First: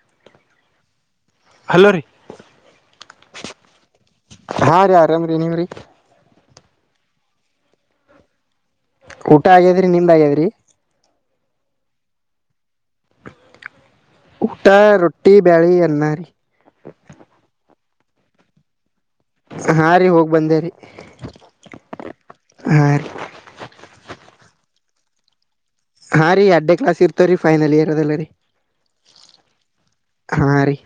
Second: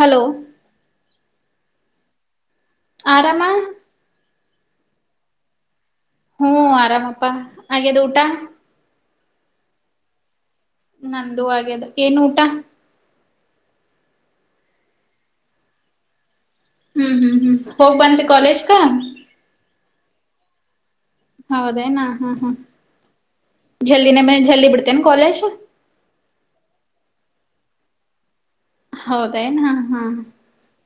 Hello hello ರೀ ಆರಾಮ ಹಾಂ ರೀ ಆರಾಮ ರೀ ನೀವ್ ರೀ ಹೂಂ ಆರಾಮಪ್ಪಾ ಆಗೆದು ಊಟಾ ಊಟ ಆಗ್ಯಾದ್ರಿ ನಿಮ್ ಆಗ್ಯಾದ್ರಿ. ನಂದು ಹಾಗಗದು ಏನ್ ಊಟ ಊಟ ರೊಟ್ಟಿ ಬ್ಯಾಳಿ ಅನ್ನಾರಿ. ಹ್ಮ್ ಹ್ಮ್ ಹ್ಮ್ ಹೋಗ್ ಬಂದಿ ಕಾಲೇಜ್ಕಾ ಹಾ ರೀ ಹೋಗಿ ಬಂದೇರಿ ಹೌದೇನಾ ಹಾ ಹಾ ಜಲ್ದಿನ ಜಲ್ದಿ ಬಿಡ್ತೇನೆ ಕಾಲೇಜ್ ಹಾಂ ರ ಅಡ್ಡ ಕ್ಲಸ್ ಇರ್ತವೆ ರೀ ಫೈನಲ್ ಇಯರ್ ಅಲ್ಲ ರೀ ಹೌದಾಯನ ಹಾ ಹಾ ರೀ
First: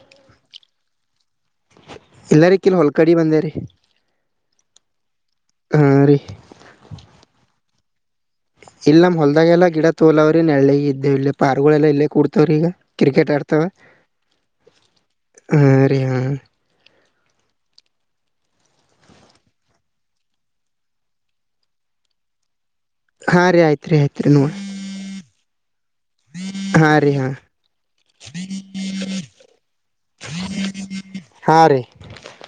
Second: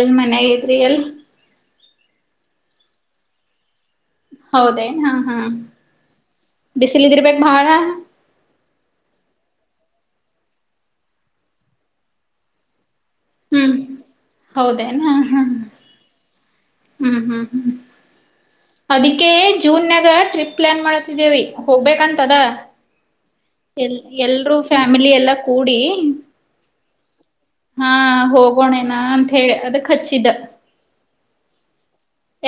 ಎಲ್ ಮನಾಗಿದ್ರಿ ಎಲ್ ಎಲ್ಲರಿ ಕಿಲ್ ಹೊಲ್ ಕಡಿ ಬಂದೇರಿೀ ಹೌದೇನ್ ಹಾ ಹಾ ರೀ ಬಿಸಿಲಿದ್ದಿರ್ಬೇಕು ಬಹಳ ಇಲ್ಲ್ ನಮ್ ಹೊಲದಾಗೆಲ್ಲ ಗಿಡ ತೋಲಾವ್ರಿ ನಳ್ಳಿ ಇದ್ದ ಇಲ್ಲಿ ಪಾರ್ವಾಳಗಳೆಲ್ಲ ಇಲ್ಲೇ ಕೂರ್ತವ್ರಿ ಈಗ ಕ್ರಿಕೆಟ್ ತಡ್ತವೆ ಹ್ಮ್ ಹಾ ರಿ ಹಾ ಹ್ಮ್ ಹ್ಮ್ ಹ್ಮ್ ಅದಿಕ್ಕೇ ಜೂನ್ ನ್ಯಾಗ ಟ್ರಿಪ್ ಪ್ಲಾನ್ ಮಾಡತಿದ್ದೇವಿ ಹೋಗ್ಬೇಕಂತದ ಹಾ ರೀ ಆಯ್ತ್ರಿ ಎಲ್ ಆಯ್ತ್ರಿ ನೋಡ್ ಎಲ್ರುೂ ಫ್ಯಾಮಿಲಿ ಎಲ್ಲಾ ಕೂಡಿ ಹಾ ರೀ ಹಾ. ಹಾ ಹೋಗೋಣೇನಾ ಅಂತ ಹೇಳಿ ಅದಕ್ ಹಚ್ಚಿದ್ದ. ಹಾ ರೀ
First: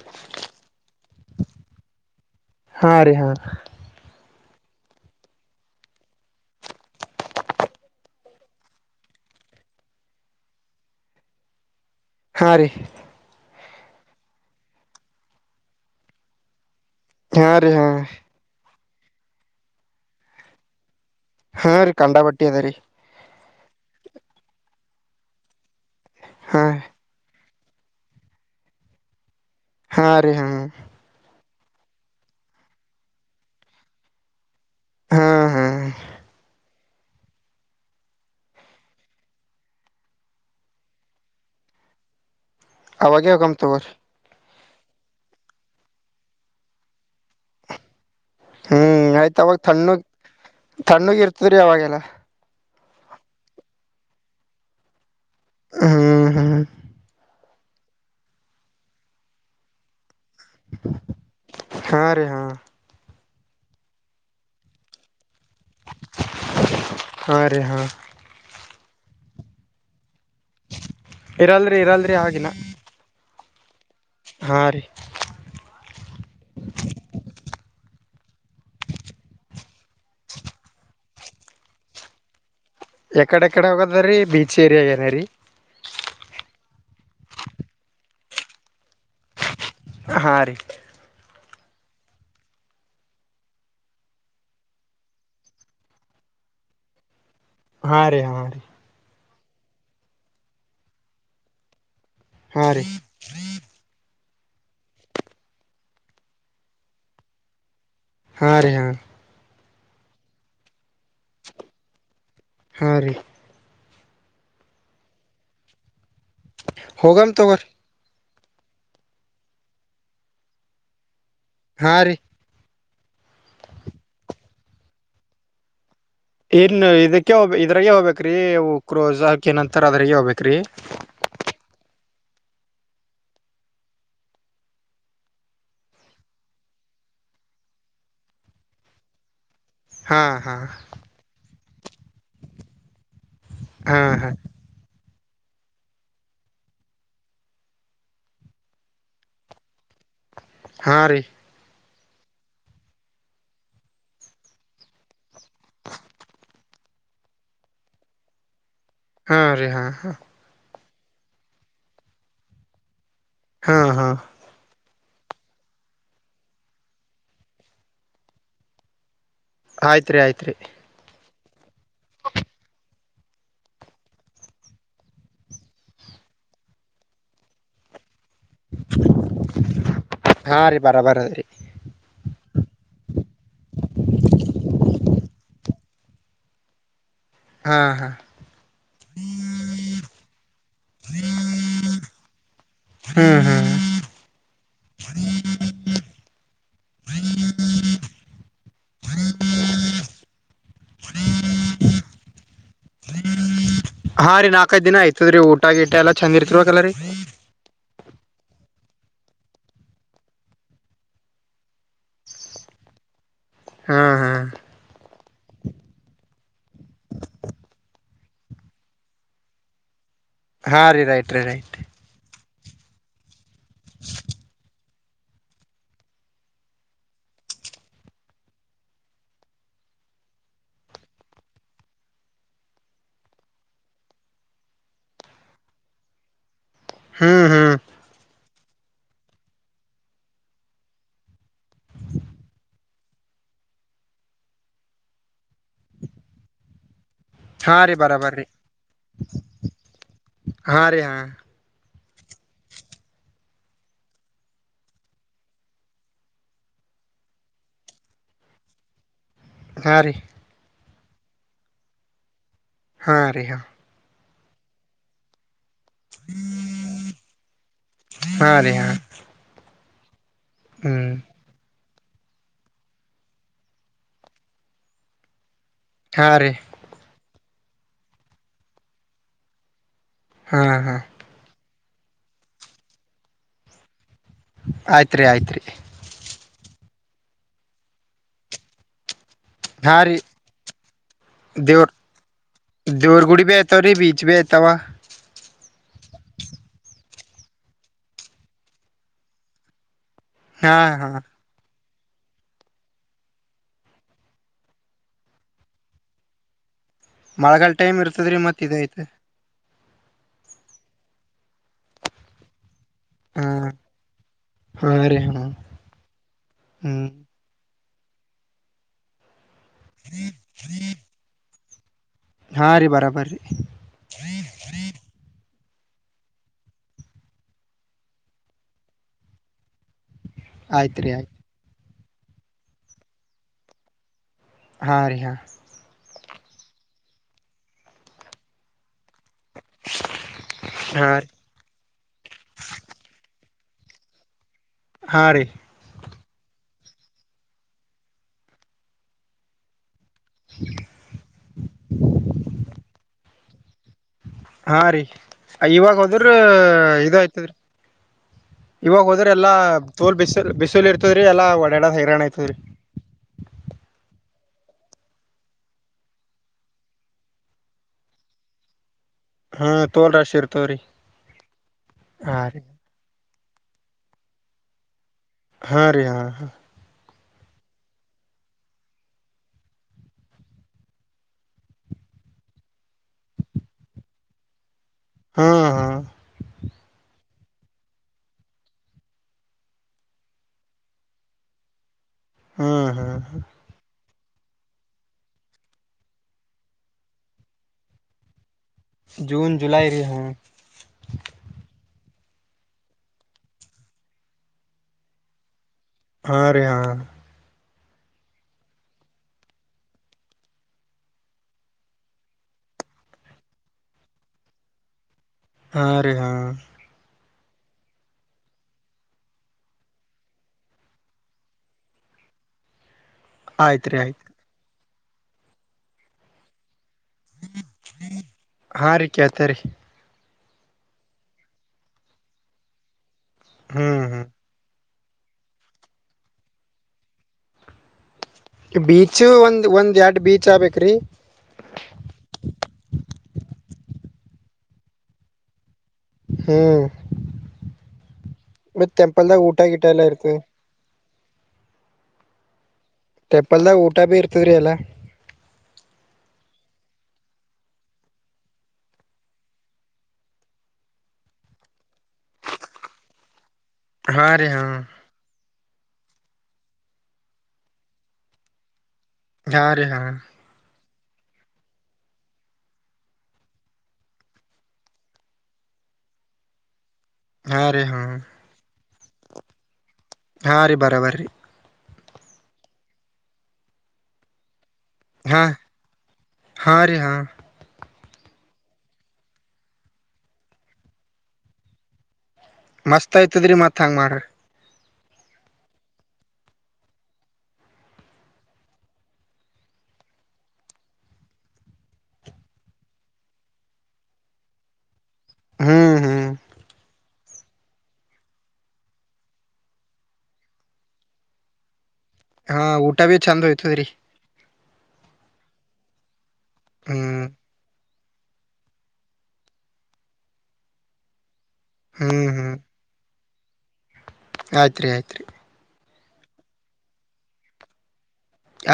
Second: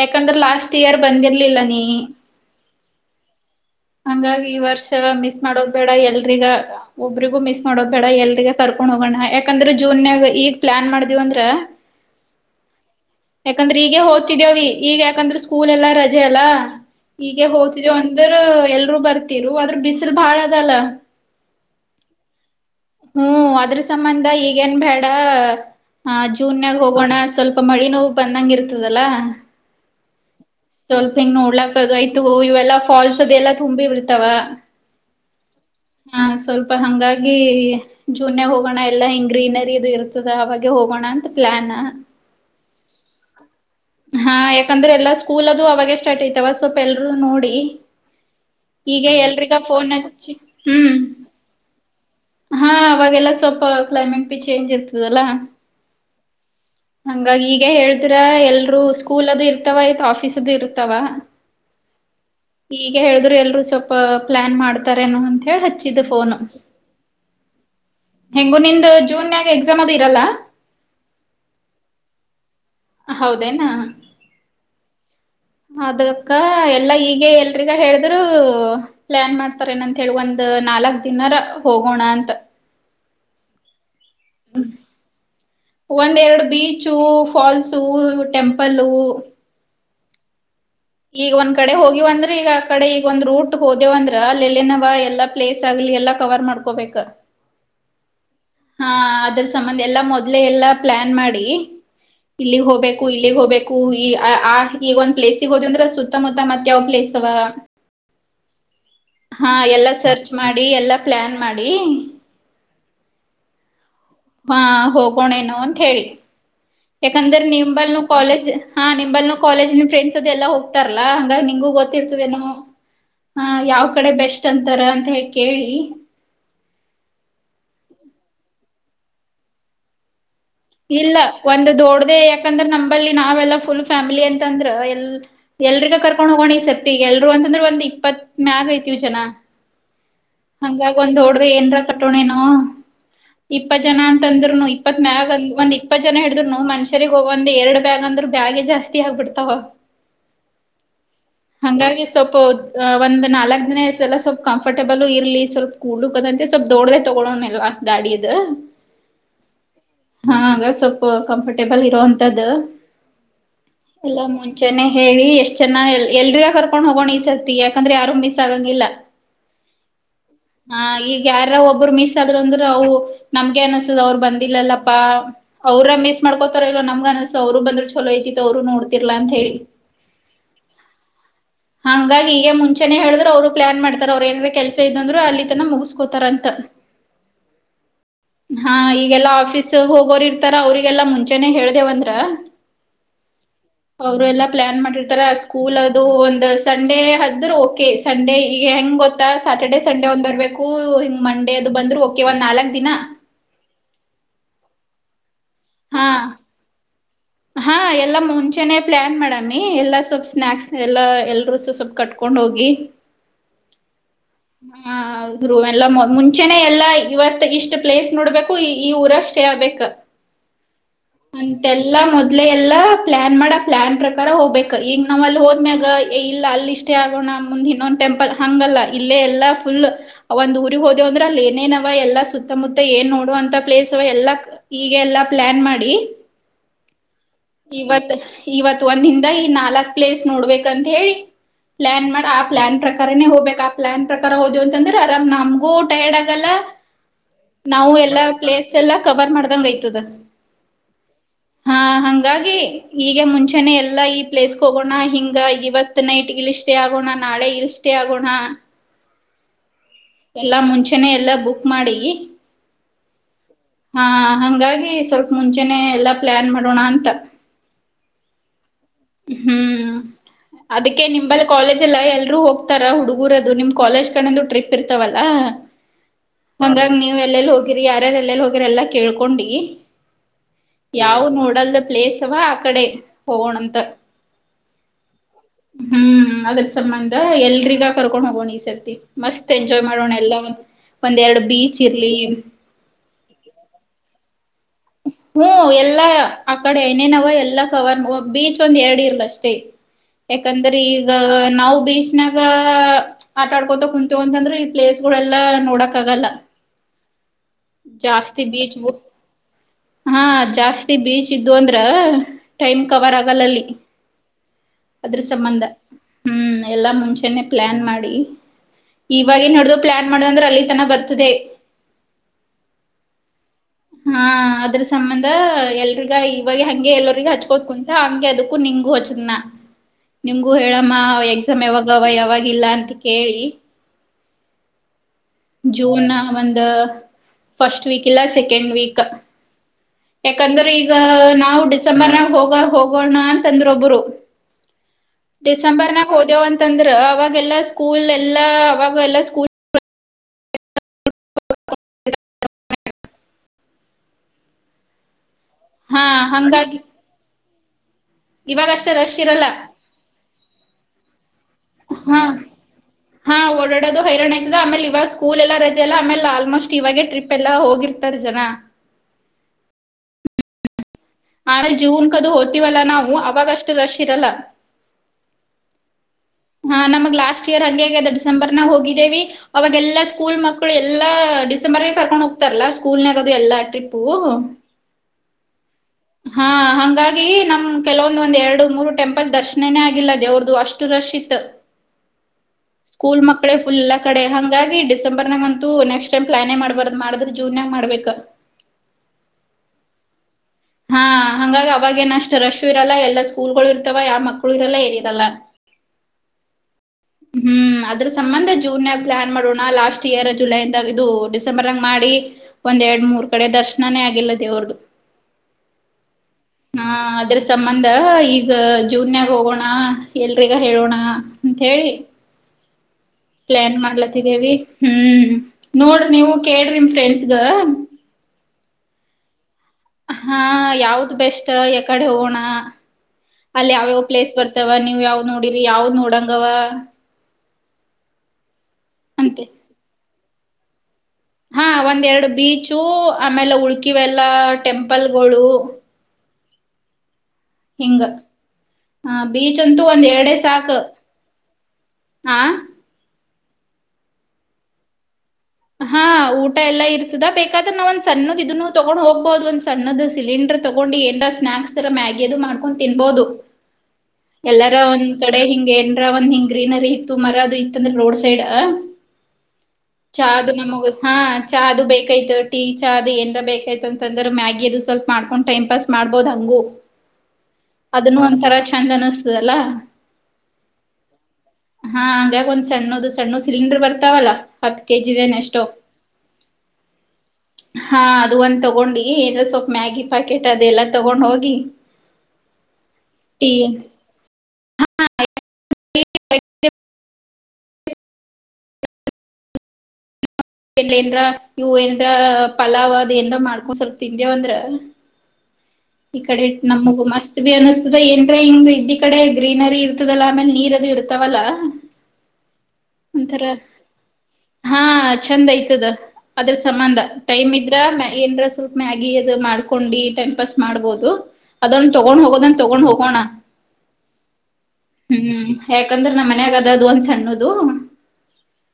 ಯಾಕಂದ್ರ ಲಾಸ್ಟ್ ಇಯರ್ ಬಂದಿರ್ಲಿಲ್ಲ ನೀ ಹಾ ರೀ ಹಾ ರ ಹಂಗಾಗಿ ಈ ವರ್ಷ ಮಿಸ್ ಮಾಡೋದ್ ಬೇಡ ಎಲ್ರಿಗ ಒಬ್ರಿಗೂ ಮಿಸ್ ಮಾಡೋದ ಬೇಡ ಎಲ್ರಿಗ ಕರ್ಕೊಂಡ್ ಹೋಗಣ ಯಾಕಂದ್ರೆ ಜೂನ್ಯಾಗ ಈಗ್ ಪ್ಲಾನ್ ಮಾಡ್ದಿವವ ಅಂದ್ರ [unintelligible] ಹಾ ರೀ ಯಾಕಂದ್ರೆ ಈಗಗೆ ಹೋಗ್ತಿದೇವೀ ಈಗ ಯಾಕಂದ್ರ ಸ್ಕೂಲ್ ಎಲ್ಲಾ ರಜೆ ಅಲ್ಲಾ ಈಗಗೆ ಹಾ ರೀ ಹಾ ಹೋಗ್ತಿದೇವ ಅಂದ್ರ ಎಲ್ರುೂ ಬರ್ತಿರು ಆದದ್ರ ಬಿಸಿಲು ಬಾಳ ಅದಲ್ಲ ಹಾ ರೀ ಕಂಡಾ ಬಟ್ಟಿ ಅದ ರೀ ಹ್ಮ್ ಅದ್ರ ಸಂಬಂಧ ಈಗೇನ್ ಬೇಡ ಹ ಹಾ ಜೂನ್ಗ ಹೋಗೋಣ ಸ್ವಲ್ಪ ಮಳೆ ನೋವು ಬಂದಂಗ ಇರ್ತದಲ್ಲಾ ಹಾ ರೀ ಹಾ ಸ್ವಲ್ಪ ಹಿಂಗ್ ನೋಡ್ಲಕ್ ಆಯ್ತು ಇವೆಲ್ಲಾ ಫಾಲ್ಸ್ ಅದೆ ಎಲ್ಲಾ ತುಂಬಿ ಇರ್ತಾವ ಹಾ ಹಾ ಹಾ ಸ್ವಲ್ಪ ಹಂಗಾಗಿ ಜೂನ್ಹೋಗೋಣ ಎಲ್ಲಾ ಹಿಂಗ್ ಗ್ರೀನರಿ ಇದು ಇರ್ತದೆ ಆಾಗೆ ಹೋಗೋಣ ಅಂತ ಪ್ಲಾನ್ ಅವವಾಗೇ ಒಕ ತವರ್ ಹಾ ಯಾಕಂದ್ರೆ ಎಲ್ಲಾ ಸ್ಕೂಲ್ ಅದು ಅವಾಗೆ ಸ್ಟಾರ್ಟ್ ಐತವ ಸ್ವಲ್ಪ ಎಲ್ರು ನೋಡಿ ಈಗ ಹ್ಮ್ ಆಯ್ತ್ ಎಲ್ರಿಗ ಅವಾಗ ಫೋನ್ ತಣ್ಣುಗ್ ಹಿ ಹ್ಮ್ ತಣ್ಣುಗ್ ಇರ್ತದ್ರಿ ಅವಾಗೆಲ್ಲ ಹಾ ಅವಾಗೆಲ್ಲ ಸ್ವಲ್ಪ ಕ್ಲಮೇಟ್ ಬಿ ಚೇಂಜ್ ಇರ್ತದಲ್ಲಾ ಹ್ಮ್ ಹ್ಮ್ ಹಂಗಾಗಿ ಈಗ ಹೇತರ ಎಲ್ರು ಸ್ಕೂಲ್ ಅದು ಇರ್ತವ ಆಯ್ತಾ ಆಫೀಸ್ ರುತ್ತವಾ ಹಾ ರೀ ಹಾ ಈಗ ಹೇಳಿದ್ರು ಎಲ್ರು ಸ್ವಲ್ಪ ಪ್ಲಾನ್ ಮಾಡತಾರೇನೋ ಅಂತ ಹೇಳಿ ಹತ್ತ ಫೋನ್ ಹಾ ರೀ ಹಾ ಹೆಂಗು ನಿಂದು ಜೂನ್ಯಾಗ ಎಕ್ಸಾಮ್ ಅದು ಇರಲ್ಲ ಇರಲ್ರಿ ಇರಲ್ರಿ ಆನ ಹೌದೇನಾ ಹಾ ರೀ ಅದಕ್ಕ ಎಲ್ಲಾ ಈಗ ಎಲ್ರಿಗ ಹೇಳಿದ್ರು ಪ್ಲಾನ್ ಮಾಡ್ತಾರ ಏನಂತ ಹೇಳಿ ಒಂದ್ ನಾಲ್ಕ್ ದಿನರ ಹೋಗೋಣ ಅಂತ ಎಕಡೆ ಎಕಡೆಗದ ರೀ ಬೀಚ್ ರಿಯ ಏನ ರೀ ಒಂದ್ರಡು ಬೀಚು ಫಾಲ್ಸು ಟೆಂಪಲ್ಲ ಹಾ ರೀ ಈಗ ಒಂದ್ ಕಡೆ ಹೋಗಿವವಂದ್ರೆ ಈಗ ಆ ಕಡೆ ಈಗ ಒಂದ್ ರೂಟ್ ಹೋದೇವಂದ್ರೆ ಲೆಲ್ಲಿಲೆನವ ಎಲ್ಲಾ ಪ್ಲೇಸ್ ಆಗ್ಲಿ ಎಲ್ಲಾ ಕವರ್ ಮಾಡ್ಕೋಬೇಕ ಹಾರೀ ಹಾ ರೀ ಹಾ ಅದ್ರ ಸಂಬಂಧ ಎಲ್ಲಾ ಮೊದ್ಲೆ ಎಲ್ಲಾ ಪ್ಲಾನ್ ಮಾಡಿ ಇಲ್ಲಿಗ್ ಹಾ ರೀ ಹೋಗಬೇಕು ಗ್ ಹೋಗ್ಬೇಕು ಈ ಅ ಅ ಈಗ ಒಂದ್ ಪ್ಲೇಸ್ ಸಿಗ ಹೋದ ಅಂದ್ರೆ ಸುತ್ತಮುತ್ತ ಮತ್ ಯಾವ್ ಪ್ಲೇಸ್ ಅವ ಹಾ ರೀ ಹಾ ಹಾ ಎಲ್ಲಾ ಸರ್ಚ್ ಮಾಡಿ ಎಲ್ಲಾ ಪ್ಲಾನ್ ಮಾಡಿ ಹಾಂ ರೀ ಹಾ ಹೋಗೋಣೇನು ಅಂತ ಹೇಳಿ ಹೋಗಮ್ ಯಾಕಂದ್ರೆ ತಗೋರಿ ನಿಂಬಲ್ ಕಾಲೇಜ್ ಹಾ ನಿಲ್ ಕಾಲೇಜ್ ನಿನ್ ಫ್ರೆಂಡ್ಸ್ ಅದುದೆಲ್ಲ ಹೋಗ್ತಾರಲ್ಲಾ ಹಂಗ ನಿಂಗು ಹಾ ರೀ ಗೊತ್ತಿರ್ತವನೋ ಹ ಯಾವ್ ಕಡೆ ಬೆಸ್ಟ್ ಅಂತಾರ ಅಂತ ಕೇಳಿ ಏನ್ ಇದಕ್ಕೆಹೊಗ್ ಇದ್ರೆಗೆ ಹೋಗಬೇಕು ರೀ ಕ್ರೋಜಾಕ ಏನಂತಾರ ನ ಅದ್ರಾಗ ಹೋಗ್ಬೇಕ ರೀ ಇಲ್ಲ ಒಂದು ದೊಡ್ಡ್ದೆ ಯಾಕಂದ್ರೆ ನಂಬಲ್ಲಿ ನಾವೆಲ್ಲಾ ಫುಲ್ ಫ್ಯಾಮಿಲಿ ಅಂತಂದ್ರ ಎಲ್ಲಾ ಎಲ್ರಿಗೂ ಕರ್ಕೊಂಡ್ ಹೋಗೊಣ ಈ ಸರ್ತಿ ಎಲ್ರು ಅಂತಂದ್ರೆ ಒಂದ್ ಇಪ್ಪತ್ ಮ್ಯಾಗ ಆಯ್ತಿವಿ ಜನ. ಹಾ ಹಾ. ಹಂಗಾಗಿ ಒಂದ್ ಹೋಡ್ದ ಏನ್ರ ಕಟ್ಟೋಣೆನು ಇಪ್ಪತ್ ಹಾ ಜನ ಹಾ ಅಂತಂದ್ರುನು ಇಪ್ಪತ್ ಮ್ಯಾಗ ಅಂದ ಒಂದ್ ಇಪ್ಪತ್ತು ಜನ ಹಿಡಿದ್ರುನು ಮನುಷ್ಯರಿಗೆ ಒಂದ ಎರಡು ಬ್ಯಾಗ್ ಅಂದ್ರು ಬ್ಯಾಗೇ ಜಾಸ್ತಿ ಆಗ್ಬಿಡ್ತಾವ ಹಾ ರೀ. ಹಂಗಾಗಿ ಸ್ವಲ್ಪ ಅ ಒಂದ್ ನಾಲ್ಕ್ ದಿನ ಇರ್ತಿವಲ್ಲ ಸ್ವಲ್ಪ ಕಂಫರ್ಟೆಬಲ್ಲು ಇರ್ಲಿ ಸ್ವಲ್ಪ ಕೂಡ್ಲು ಕದಂತೆ ಸ್ವಲ್ಪ ದೋಡ್ದೆ ತೊಗೋಳನ ಎಲ್ಲ ಗಾಡೀದ ಹಾ ರೀ ಹಾ ಹಾ. ಹಾ ಹಂಗ್ ಸ್ವಲ್ಪ ಕಂಫರ್ಟೆಬಲ್ ಇರೋಂತದ್ದು ಹಾ ಹಾ ಎಲ್ಲ ಮು ಚೆನ್ನಾಗ ಹೇಳಿ ಎಷ್ಟ್ ಜನ ಎಲ್ರಿಗ ಕರ್ಕೊಂಡ್ ಹೋಗೊಣ ಈ ಸರ್ತಿ ಯಾಕಂದ್ರೆ ಯಾರು ಮಿಸ್ ಆಗಂಗಿಲ್ಲ. [inaudible] ಆಯ್ತ್ ರಿ ಆಯ್ತ್ ರಿ. ಹಾ ಈಗ ಯಾರ ಒಬ್ರ ಮಿಸ್ ಆದ್ರು ಅಂದ್ರ ಅವು ನಮ್ಗೆ ಅನ್ಸತದ ಅವ್ರು ಬಂದಿಲ್ಲಲ್ಲಪಾ ಪಾ ಅವ್ರ ಮಿಸ್ ಮಾಡ್ಕೋತಾರ ಇಲ್ಲೋ ನಮ್ಗ ಅನಸ್ತ ಅವ್ರು ಬಂದ್ರು ಚೋ ಚುಲೋ ಐತಿತೊ ಅವರು ನೋಡ್ತಿರ್ಲಾ ಅಂತ ಹೇಳಿ ಹಾ ರೀ ಬರಬರದ್ರಿ [inaudible] ಹಂಗಾಗಿ ಹೀಗೆ ಮುಂಚೆನೆ ಹೇಳಿದ್ರ ಅವ್ರು ಪ್ಲ್ಯಾನ್ ಮಾಡತಾರ ಅವ್ರ ಏನಂದ್ರೆ ಕೆಲ್ಸ ಇತ್ತಂದ್ರು ಅಲ್ಲಿ ತನ ಮುಗಿಸಸ್ಕೋತಾರ ಅಂತ. ಹಾ ಹಾ [inaudible] ಹಾ ಈಗೆಲ್ಲ ಆಫೀಸ್ ಹೋಗೋರ ಇರ್ತಾರ ಅವ್ರಿಗೆಲ್ಲಾ ಮುಂಚೆನೆ ಹೇಳ್ದೇವಂದ್ರ ಹ್ಮ್ ಹ್ಮ್ ಅವ್ರು ಎಲ್ಲಾ ಪ್ಲ್ಯಾನ್ ಮಾಡಿರ್ತಾರ ಸ್ಕೂಲ್ ಅದು ಒಂದ್ ಸಂಡೇ ಅಂದ್ರ ಓಕೆ. ಸಂಡೇ ಈಗ ಹೆಂಗ್ ಗೊತ್ತಾ ಸ್ಯಾಟರ್ಡೆ ಸಂಡೆ ಒಂದ್ ಬರಬೇಕು ಹಿಂಗೆ ಮಂಡೇ ಅದು ಬಂದ್ರ ಓಕೆ ಒಂದು ನಾಲ್ಕು ದಿನ. ಹಾ ರಿ ನಾಲ್ಕೈ ದಿನ ಆಯ್ತದರಿ ಊಟ ಗೀಟ ಎಲ್ಲ ಹಾ. ಚಂದ ಇರ್ತಿವಕಲ್ಲರರಿ. ಹಾ ಎಲ್ಲ ಮುಂಚೆನೇ ಪ್ಲ್ಯಾನ್ ಮಾಡಾಮಿ ಎಲ್ಲ ಸ್ವಲ್ಪ ಸ್ನ್ಯಾಕ್ಸ್ ಎಲ್ಲ ಎಲ್ರೂ ಸ್ವ ಸ್ವಲ್ಪ ಕಟ್ಕೊಂಡು ಹೋಗಿ ಹಾ ಹಾ ಮಿಯಾಂವ್. [unintelligible] ಎಲ್ಲ ಮುಂಚೆನೆ ಎಲ್ಲಾ ಇವತ್ ಇಷ್ಟ್ ಪ್ಲೇಸ್ ನೋಡ್ಬೇಕು ಈ ಊರ ಸ್ಟೇ ಆಗ್ಬೇಕ ಹ [inaudible] ಹಾ ರೀ ರೈಟ್ ರೀ ರೈ ಎಲ್ಲ ಮೊದ್ಲೆ ಎಲ್ಲಾ ಪ್ಲಾನ್ ಮಾಡ ಪ್ಲಾನ್ ಪ್ರಕಾರ ಹೋಗ್ಬೇಕು ಈಗ ನಾವ್ ಅಲ್ಲಿ ಹೋದ್ಮ್ಯಾಗ ಏ ಇಲ್ಲ ಅಲ್ಲಿ ಸ್ಟೇ ಆಗೋಣ ಮುಂದ್ ಇನ್ನೊಂದು ಟೆಂಪಲ್ ಹಂಗಲ್ಲ ಇಲ್ಲೇ ಎಲ್ಲಾ ಫುಲ್ ಒಂದ ಊರಿಗೆ ಹೋದಿವಂದ್ರ ಅಲ್ಲಿ ಏನೇನವ ಎಲ್ಲಾ ಸುತ್ತಮುತ್ತ ಏನ್ ನೋಡುವ ಅಂತ ಪ್ಲೇಸ್ ಅವ ಎಲ್ಲಾ ಹೀಗೆ ಎಲ್ಲಾ ಪ್ಲಾನ್ ಮಾಡಿ ಹ್ಮೂ ಹ್ಮು ಇವತ್ ಇವತ್ ಒಂದಿಂದಾಗ ಈ ನಾಲ್ಕ್ ಪ್ಲೇಸ್ ನೋಡ್ಬೇಕಂತ ಹೇಳಿ ಪ್ಲ್ಯಾನ್ ಮಾಡ ಆ ಪ್ಲ್ಯಾನ್ ಪ್ರಕಾರಾನೇ ಹೋಗ್ಬೇಕ ಆ ಪ್ಲಾನ್ ಪ್ರಕಾರ ಹೋದಿವಿ ಅಂತ ಅಂದ್ರೆ ಆರಾಮ್ ನಮ್ಗೂ ಟೈರ್ಡ್ ಆ ಗಲ್ಲ [unintelligible] ಹಾ ನಾವು ರೀ ಎಲ್ಲಾ ಬರಾಬರ್ರೀ ಪ್ಲೇಸ್ ಎಲ್ಲಾ ಕವರ್ ಮಾಡ್ದಂಗ ಆಯ್ತದ ಹಾ ರೀ ಹಾ ಹಾ ಹಂಗ್ ಹಂಗಾಗಿ ಈಗ ಮುಂಚೆನೆ ಎಲ್ಲಾ ಈ ಪ್ಲೇಸ್ಗೆ ಹೋಗೋಣ ಹಿಂಗ ಇವತ್ ನೈಟ್ ಇಲ್ಲಿ ಸ್ಟೇ ಆಗೋಣ ನಾಳೆ ಇಲ್ಲಿ ಸ್ಟೇ ಆಗೋಣ ಹಾ ರೀ. ಎಲ್ಲ ಮುಂಚೆನೇ ಎಲ್ಲ ಬುಕ್ ಮಾಡೀ ಹಾ ರಿ ಹಾ. ಹಾ ಹಂಗಾಗಿ ಸ್ವಲ್ಪ ಮುಂಚೆನೆ ಎಲ್ಲಾ ಪ್ಲ್ಯಾನ್ ಮಾಡೋಣ ಅಂತ. ಹಾ ರೀ ಹಾ. ಹ್ಮ್ ಅದಕ್ಕೆ ಹ್ಮ್ ನಿಮ್ಮ್ ಕಾಲೇಜ್ ಎಲ್ಲಾ ಯಲ್ರೂ ಹೋಗ್ತಾರ ಹುಡುಗುರದು ನಿಮ್ ಕಾಲೇಜ್ ಕನಂದು ಟ್ರಿಪ್ ಇರ್ತವಲ್ಲಾ. ಹಾ ರೀ ಹಂಗಾಗಿ ನೀವು ಎಲ್ಲೆಲ್ಲಿ ಹೋಗಿರಿ ಯಾರ್ಯಾರು ಎಲ್ಲೆಲ್ಲಿ ಹೋಗಿರರಿ ಎಲ್ಲಾ ಕೇಳ್ಕೊಂಡಿ. ಹಾ ಹಾ ಯಾವ ನೋಡಲ್ಲ ಪ್ಲೇಸ್ವ ಆ ಕಡೆ ಹೋಗೋಣ ಅಂತ. ಆಯ್ತ್ರಿ ಆಯ್ತ್ರಿ ಹ್ಮ್ ಅದ್ರ ಸಂಬಂಧ ಎಲ್ರಿಗ ಕರ್ಕೊಂಡ್ ಹೋಗೋಣಿ ಈ ಸರ್ತಿ. ಮಸ್ತ್ ಎಂಜಾಯ್ ಹಾ ಮಾಡೋಣ ರೀ ಎಲ್ಲರು ಒಂದ್ ಎರಡು ಬೀಚ್ ಇರ್ಲಿ. ದೇವರ್ ಗುಡಿಬಿ ಇರತಾವರಿ ಬೀಚ್ ಬೆ ಇರತಾವ್ ಹ್ಮ್ ಎಲ್ಲಾ ಆ ಕಡೆ ನೇನವ ಎಲ್ಲಾ ಕವರ್ ಬೀಚ್ ಒಂದ್ ಎರಡ್ ಇರ್ಲ ಅಷ್ಟೇ ಹಾ ಯಾಕಂದ್ರೆ ಹಾ ಈಗ.. ನಾವು ಬಿಜ್ನ್ಯಾಗ ಆಟ ಆಡ್ಕೋತ ಕುಂತೇವು ಅಂಥ ಅಂದ್ರ ಈ ಪ್ಲೇಸ್ಗೊಲ್ಲೆಲ ನೋಡಕ್ ಆಗಲ್ಲ. ಅಳಗಾಲ ಟೈಮ್ ಇರ್ತಾಧ್ರಿ ಜಾಸ್ತಿ ಮತ್ ಬೀಚ್ ಇದೇ. ಹಾ ಜಾಸ್ತಿ ಬೀಚ್ ಇದ್ದವ ಅಂದ್ರ ಟೈಮ್ ಕವರ್ ಹಾ ಆಗಲ್ಲಲ್ಲಿ ಹಾ [inaudible] ರೀ ಅದ್ರ ಹಾ ಸಂಬಂಧ ಹ್ಮ ಎಲ್ಲ ಹ್ಮ್ ಮುಂಚೆನೆ ಪ್ಲಾನ್ ಮಾಡಿ [inaudible] ಇವಾಗಿನಾಡ್ಡು ಪ್ಲಾನ್ ಮಾಡ್ದ ಅಂದ್ರೆ ಅಲ್ಲಿ ತನ ಬರ್ತದೆ. ಹಾ ರೀ ಬರಾಬರ ಹಾ ಅದ್ರ ಸಂಬಂಧ ಎಲ್ರಿಗ ಇವಾಗ ಹಂಗೆ ಎಲ್ಲರಿಗ ಹಚ್ಕೋತ್ [unintelligible] ಅದಕ್ಕೆ ನಿಂಗು ಹಚ್ನ. ನಿಮ್ಗೂ ಹೇಳಮ್ಮ ಆಯ್ತ್ರಿ ಆಯ್ತ್ ಎಕ್ಸಾಮ್ ಯಾವಾಗವ ಯಾವಾಗಿಲ್ಲ ಅಂತ ಕೇಳಿ. ಹಾ ರೀ ಹಾ ಸರಿ ಜೂನ್ ಒಂದ [inaudible] ಫಸ್ಟ್ ವೀಕ್ ಇಲ್ಲ ಸೆಕೆಂಡ್ ವೀಕ್. [inaudible] ಯಾಕಂದ್ರೆ ಈಗ ಹಾ ರೀ ನಾವು ಡಿಸೆಂಬರ್ ನಾಗ ಹೋಗ ಹೋಗೋಣ ಅಂಥ ಅಂದ್ರು ಒಬ್ರು ಹಾ ರೀ [inaudible] ಡಿಸೆಂಬರ್ ನಾಗ ಹೋದೆೇವ ಅಂತಂದ್ರ ಅವಾಗೆಲ್ಲಾ ಸ್ಕೂಲ್ ಎಲ್ಲ ಅವಾಗೆಲ್ಲ ಸ್ಕೂಲ್ ಹಾ ರೀ ಇವಾಗ ಹಾ ಹೋದ್ರ ಹಂಗಾಗಿ ಇದ ಆಯ್ತದ್ರಿ [inaudible] ಅಷ್ಟ ಇವಾಗ ರಶ್ ಹೋದ್ರಿ ಇರಲ್ಲ ಎಲ್ಲಾ ತೋಲ್ ಬಿಸಿಲ್ ಬಿಸಿೂಲಿ ಇರ್ತದ್ರಿ ಎಲ್ಲಾ ಒಡಡ ಹೈಗರಾಣ ಹಾ ಆಯ್ತದ್ರೀ. ಹಾ ಓಡೋದು ಹೈರಾಣ ಆದ ಆಮೇಲ ಇವಾಗ ಸ್ಕೂಲ್ಲ್ಲ ರಜೆಲ್ಲ ಆಮೇಲ ಆಲ್ಮೋಸ್ಟ್ ಇವಾಗ ಟ್ರಿಪ್. ಎಲ್ಲಾ ಹೋಗಿರ್ತಾರ ಜನ ಹಾ ತೋಲ್ ರಶ ಇರ್ತವ್ರಿ. ಹಾ ಜೂನ್ ಕದು ಹಾ ರೀ ಹೋಗ್ತಿೀವಲ್ಲಾ ನಾವು ಅವಾಗಷ್ಟು ರಶ್ ಇರಲ್ಲ ಹಾ ರೀ ಹಾ ಹಾ ನಮಗ್ ಲಾಸ್ಟ್ ಇಯರ್ ಹಹಂಗ ಆಗಿದೆ ಡಿಸೆಂಬರ್ನಾಗ ಹೋಗಿದ್ದೇವಿ ಅವಾಗೆಲ್ಲಾ ಸ್ಕೂಲ್ ಮಕ್ಳು ಎಲ್ಲಾ ಡಿಸೆಂಬರ್ ಗೆ ಕರ್ಕೊಂಡ್ ಹೋಗ್ತಾರಲ್ಲಾ ಸ್ಕೂಲ್ನಗದು ಎಲ್ಲಾ ಟ್ರಿಪ್ಪು. [inaudible] ಹಾ ಹಾ ಹಾ ಹಂಗ ಹಂಗಾಗಿ ನಮ್ ಕೆಲವೊಂದ ಒಂದ್ ಎರಡು ಮೂರು ಟೆಂಪಲ್ ದರ್ಶನನೇ ಆಗಿಲ್ಲ ದೇವ್ರ್ದು ಅಷ್ಟು ರಶ್ ಇತ್ತು. [inaudible] ಹಾ ಹಾ ಸ್ಕೂಲ್ ಮಕ್ಕಳೆ ಇಲ್ಲ ಕಡೆ ಹಂಗಾಗಿ ಡಿಸೆಂಬರ್ನಾಗಂತ ನೆಕ್ಸ್ಟ್ ಟೈಮ್ ಪ್ಲಾನೇ ಮಾಡ್ಬಾರ್ದು ಮಾಡಿದ್ರೆ ಜೂನ್ದಾಗ ಮಾಡ್ಬೇಕ. ಜೂನ್ ಜುಲೈ ರೀ ಹಾ ಹಾ ಹಂಗಾಗಿ ಅವಾಗ ಏನ ಅಷ್ಟು ರಶು ಇರಲ್ಲ ಎಲ್ಲಾ ಸ್ಕೂಲ್ಗಳು ಇರ್ತವ ಯಾವ ಮಕ್ಳು ಇರಲ್ಲ ಏನಿರಲ್ಲಾ. [inaudible] ಹಾ ರಿ ಹಾ ಹ್ಮ್ ಅದ್ರ ಸಂಬಂಧ ಜೂನ್ಾಗ ಪ್ಲಾನ್ ಮಾಡೋಣ ಲಾಸ್ಟ್ ಇಯರ್ ಜುಲೈಂದಾಗ ಇದು ಡಿಸೆಂಬರ್ಗ ಮಾಡಿ ಒಂದ್ ಎರಡ್ ಮೂರ್ ಕಡೆ ದರ್ಶನೇ ಆಗಿಲ್ಲ ದೇವ್ರ್ ಹಾ ರೀ ಹಾ ಹ ಅದ್ರ ಸಂಬಂಧ ಈಗ ಜೂನ್ಯಾಗ ಹೋಗೋಣ ಎಲ್ರಿಗ ಹೇಳೋಣ ಹೇಳಿ ಪ್ಲಾನ್ ಆಯ್ತ್ ರೀ ಆಯ್ತ್ ಮಾಡ್ಲತ್ತಿದ್ದೇವಿ ಹ್ಮ್ ನೋಡ್ರಿ ನೀವು ಕೇಳ್ರಿ ಫ್ರೆಂಡ್ಸ್ ಹಾ ರೀ ಕೇಳ್ತ ರೀ ಹಾ ಯಾವ್ದ ಬೆಸ್ಟ್ ಎ ಕಡೆ ಹೋಣ ಅಲ್ಲಿ ಹ್ಮ್ ಯಾವ್ಯಾವ್ ಹ್ಮ್ ಪ್ಲೇಸ್ ಬರ್ತವ ನೀವ್ ಯಾವ್ದ್ ನೋಡರಿ ಯಾವ್ದ್ ನೋಡಂಗವ ಬೀಚ ಅಂತೆ ಒಂದ್ ಒಂದ್ ಎರಡ್ ಬೀಚ್ ಆಗ್ಬೇಕ್ರಿ ಹಾ ಒಂದ್ ಎರಡು ಬೀಚು ಆಮೇಲೆ ಹುಡುಕಿವೆಲ್ಲ ಟೆಂಪಲ್ಗಳು ಹ್ಮ್ ಹಿಂಗ ಮತ್ ಹ ಟೆಂಪಲ್ದಾಗ ಬೀಚ್ ಊಟ ಅಂತೂ ಗಿಟ ಎಲ್ಲಾ ಒಂದ್ ಎರಡೆ ಇರ್ತದೆ ಸಾಕ್ ಆ ತೆಪ್ಪಲ್ದಾಗ ಊಟ ಬಿ ಇರ್ತದರಿ ಅಲ್ಲಾ ಹಾ ಊಟ ಎಲ್ಲಾ ಇರ್ತದ ಬೇಕಾದ್ರೆ ನಾವ ಒಂದ ಸಣ್ಣದ್ ಇದನ್ನು ತೊಗೊಂಡ್ ಹೋಗ್ಬಹುದು ಒಂದ್ ಸಣ್ಣದ ಸಿಲಿಂಡ್ರ ತಗೊಂಡಿ ಎ ಸ್ನಾಯಕ್ಸ್ ತರ ಮ್ಯ ಅದು ಮಾಡ್ಕೊಂಡ್ ತಿನ್ಬಹದು ಹಾ ರೀ ಹಾ ಎಲ್ಲಾರ ಒಂದ್ ಕಡೆ ಹಿಂಗಗೆ ಏನ್ರ ಒಂದ್ ಹಿಂಗ್ ಗ್ರೀನರಿ ಇತ್ತು ಮರ ಅದು ಇತ್ತಂದ್ರೆ ರೋಡ್ ಸೈಡ್ ಅ ಹಾ ರೀ ಹಾ ರ [unintelligible] ನಮಗ ಹಾ ಚಾ ಅದು ಬೇಕಾಯ್ತು ಟೀ ಚಾ ಅದು ಏನರ ಬೇಕಾಯತ ಅಂತಂದ್ರೆ ಮ್ಯಾಗಿ ಅದು ಸ್ವಲ್ಪ ಮಾಡ್ಕೊಂಡ್ ಟೈಮ್ ಪಾಸ್ ಮಾಡ್ಬಹದು ಹಂಗು ಹಾ ರೀ ಹಾ ಅದನ್ನು ಒಂಥರಾ ಚಂದ ಅನಿಸ್ತದಲ್ಲ ಹಾಂ ರೀ ಬರೋ ಬರ್ರರಿ ಹಾ ಹಾಗಾಗ ಒಂದ್ ಸಣ್ಣದದು ಸಣ್ಣ ಸಿಲಿಂಡರ್ ಬರ್ತಾವಲ್ಲತ್ ಕೆ ಜಿದ ಹಾ ನಷ್ಟೋ ಹಾ ರೀ ಹಾ ಹಾ ಅದು ಒಂದ ತಗೊಂಡಿ ಏಂದ ಸ್ವಲ್ಪ್ ಮ್ಯಾಗಿ ಪ್ಯಾಕೆಟ್ ಅದೆಲ್ಲ ತಗೊಂಡ ಹೋಗಿ ಮಸ್ತ್ ಆಯ್ತದ ಟೀ ರೀ ಮತ್ತೆ ಹಂಗೆ ಮಾಡಿರಿ ಎಲ್ಲ ಏನ್ರ ಇವು ಏನರ ಪಲಾವ್ ಅದ ಏನರ ಮಾಡ್ಕೊಂಡ್ ಸ್ವಲ್ಪ ತಿಂದೇವಂದ್ರ ಹ್ಮ್ ಇ ಹ್ಮ್ ಕಡೆ ನಮಮ್ಮಗ ಮಸ್ತ್ ಬಿ ಅನಿಸ್ತದೆ ಎಏನ್ ಹಿಂಗ್ ಇದೀ ಕಡೆ ಗ್ರೀನರಿ ಇರ್ತದಲ್ಲಾ ಆಮೇಲೆ ನೀರ್ ಅದು ಇರ್ತವಲ್ಲ ಹ ಹಾ ಊಟ ಭ ಚಂದ್ ಹಯ್ತದ ರೀ ಹಾ ಚಂದ ಯ್ತದ ಅದ್ರ ಸಂಬಂಧ ಹ್ಮ್ ಟೈಮ್ ಇದ್ರ ಏನ್ರ ಸ್ವಲ್ಪ ಮ್ಯಾಗಿ ಅದು ಮಾಡ್ಕೊಂಡು ಟೈಮ್ ಪಾಸ್ ಮಾಡ್ಬೋದು ಅದನ್ನ ತಗೊಂಡ್ ಹ್ಮ್ ಹ್ಮ್ ಹೋಗೋದನ್ ತಗೊಂಡ್ ಹೋಗೋಣ ಆಯ್ತ್ರಿ ಆಯ್ತ್ರಿ ಹ್ಮ್ ಯಾಕಂದರೆ ನಮ್ಮ ಮನ್ಯಾಗ ಅದ ಅದು ಒಂದ್ ಸಣ್ಣದು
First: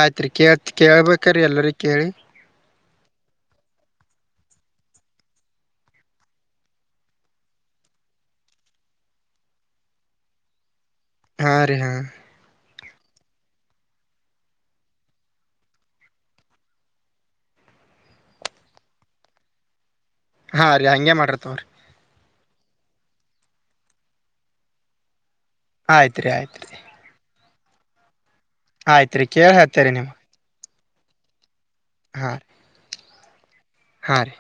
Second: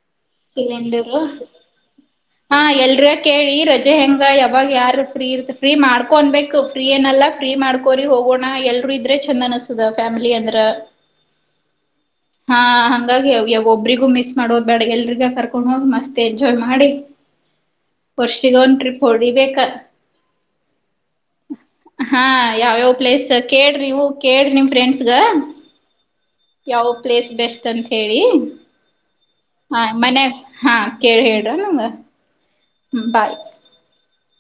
ಆಯ್ತು ರೀ ಕೇ ಸಿಲಿಂಡರ್ ಕೇಳ್ಬೇಕ್ರೀ ಎಲ್ಲರಿ ಕೇಳಿ ಹಾ ಎಲ್ರ ಕೇಳಿ ರಜೆ ಹೆಂಗ ಯಾವಾಗ ಯಾರ ಫ್ರೀ ಇರ್ತ ಫ್ರೀ ಮಾಡ್ಕೊಬೇಕು ಫ್ರೀ ಏನಲ್ಲ ಫ್ರೀ ಮಾಡ್ಕೋರಿ ಹೋಗೋಣ ಎಲ್ರುೂ ಇದ್ರೆ ಚಂದ ಅನಸ್ತದ ಫ್ಯಾಮಿಲಿ ಅಂದ್ರ ಹಾ ರೀ ಹಾ ಹಾ ಹಂಗಾಗಿ ಒಬ್ರಿಗೂ ಮಿಸ್ ಮಾಡೋಧ್ ಬ್ಯಾಡ ಎಲ್ರಿಗ ಕರ್ಕೊಂಡ್ ಹೋಗ್ ಮಸ್ತ್ ಎಂಜಾಯ್ ಮಾಡಿ ವರ್ಷಿಗ ಒನ್ ಟ್ರಿಪ್ ಹೊಡಿಬೇಕ ಹಾಂ ರೀ ಹಂಗೆ ಮಾಡ ರೀ. ತೋರಿ ಹಾ ಯಾವ್ಯಾವ್ ಪ್ಲೇಸ್ ಕೇಳ್ರಿವು ಕೇಳ್ರಿ ನಿಮ್ ಫ್ರೆಂಡ್ಸ್ಗಗ ಆಯ್ತ್ ರೀ ಆಯತು ಯಾವ ಪ್ಲೇಸ್ ಬೆಸ್ಟ್ ಅಂತ ಹೇಳಿ ಆಯ್ತ್ರಿ ಕೇಳಿ ಹ ಹೇಳ್ತೇರಿ ನಿಮ್ಗ್ ಮನ್ಯಾಗ ಹಾ ಕೇಳಿ ಹೇಳ್ರ ನಂಗ ಹಾ ಹ್ಮ ಬಾಯ್ ಹಾಂ ರೀ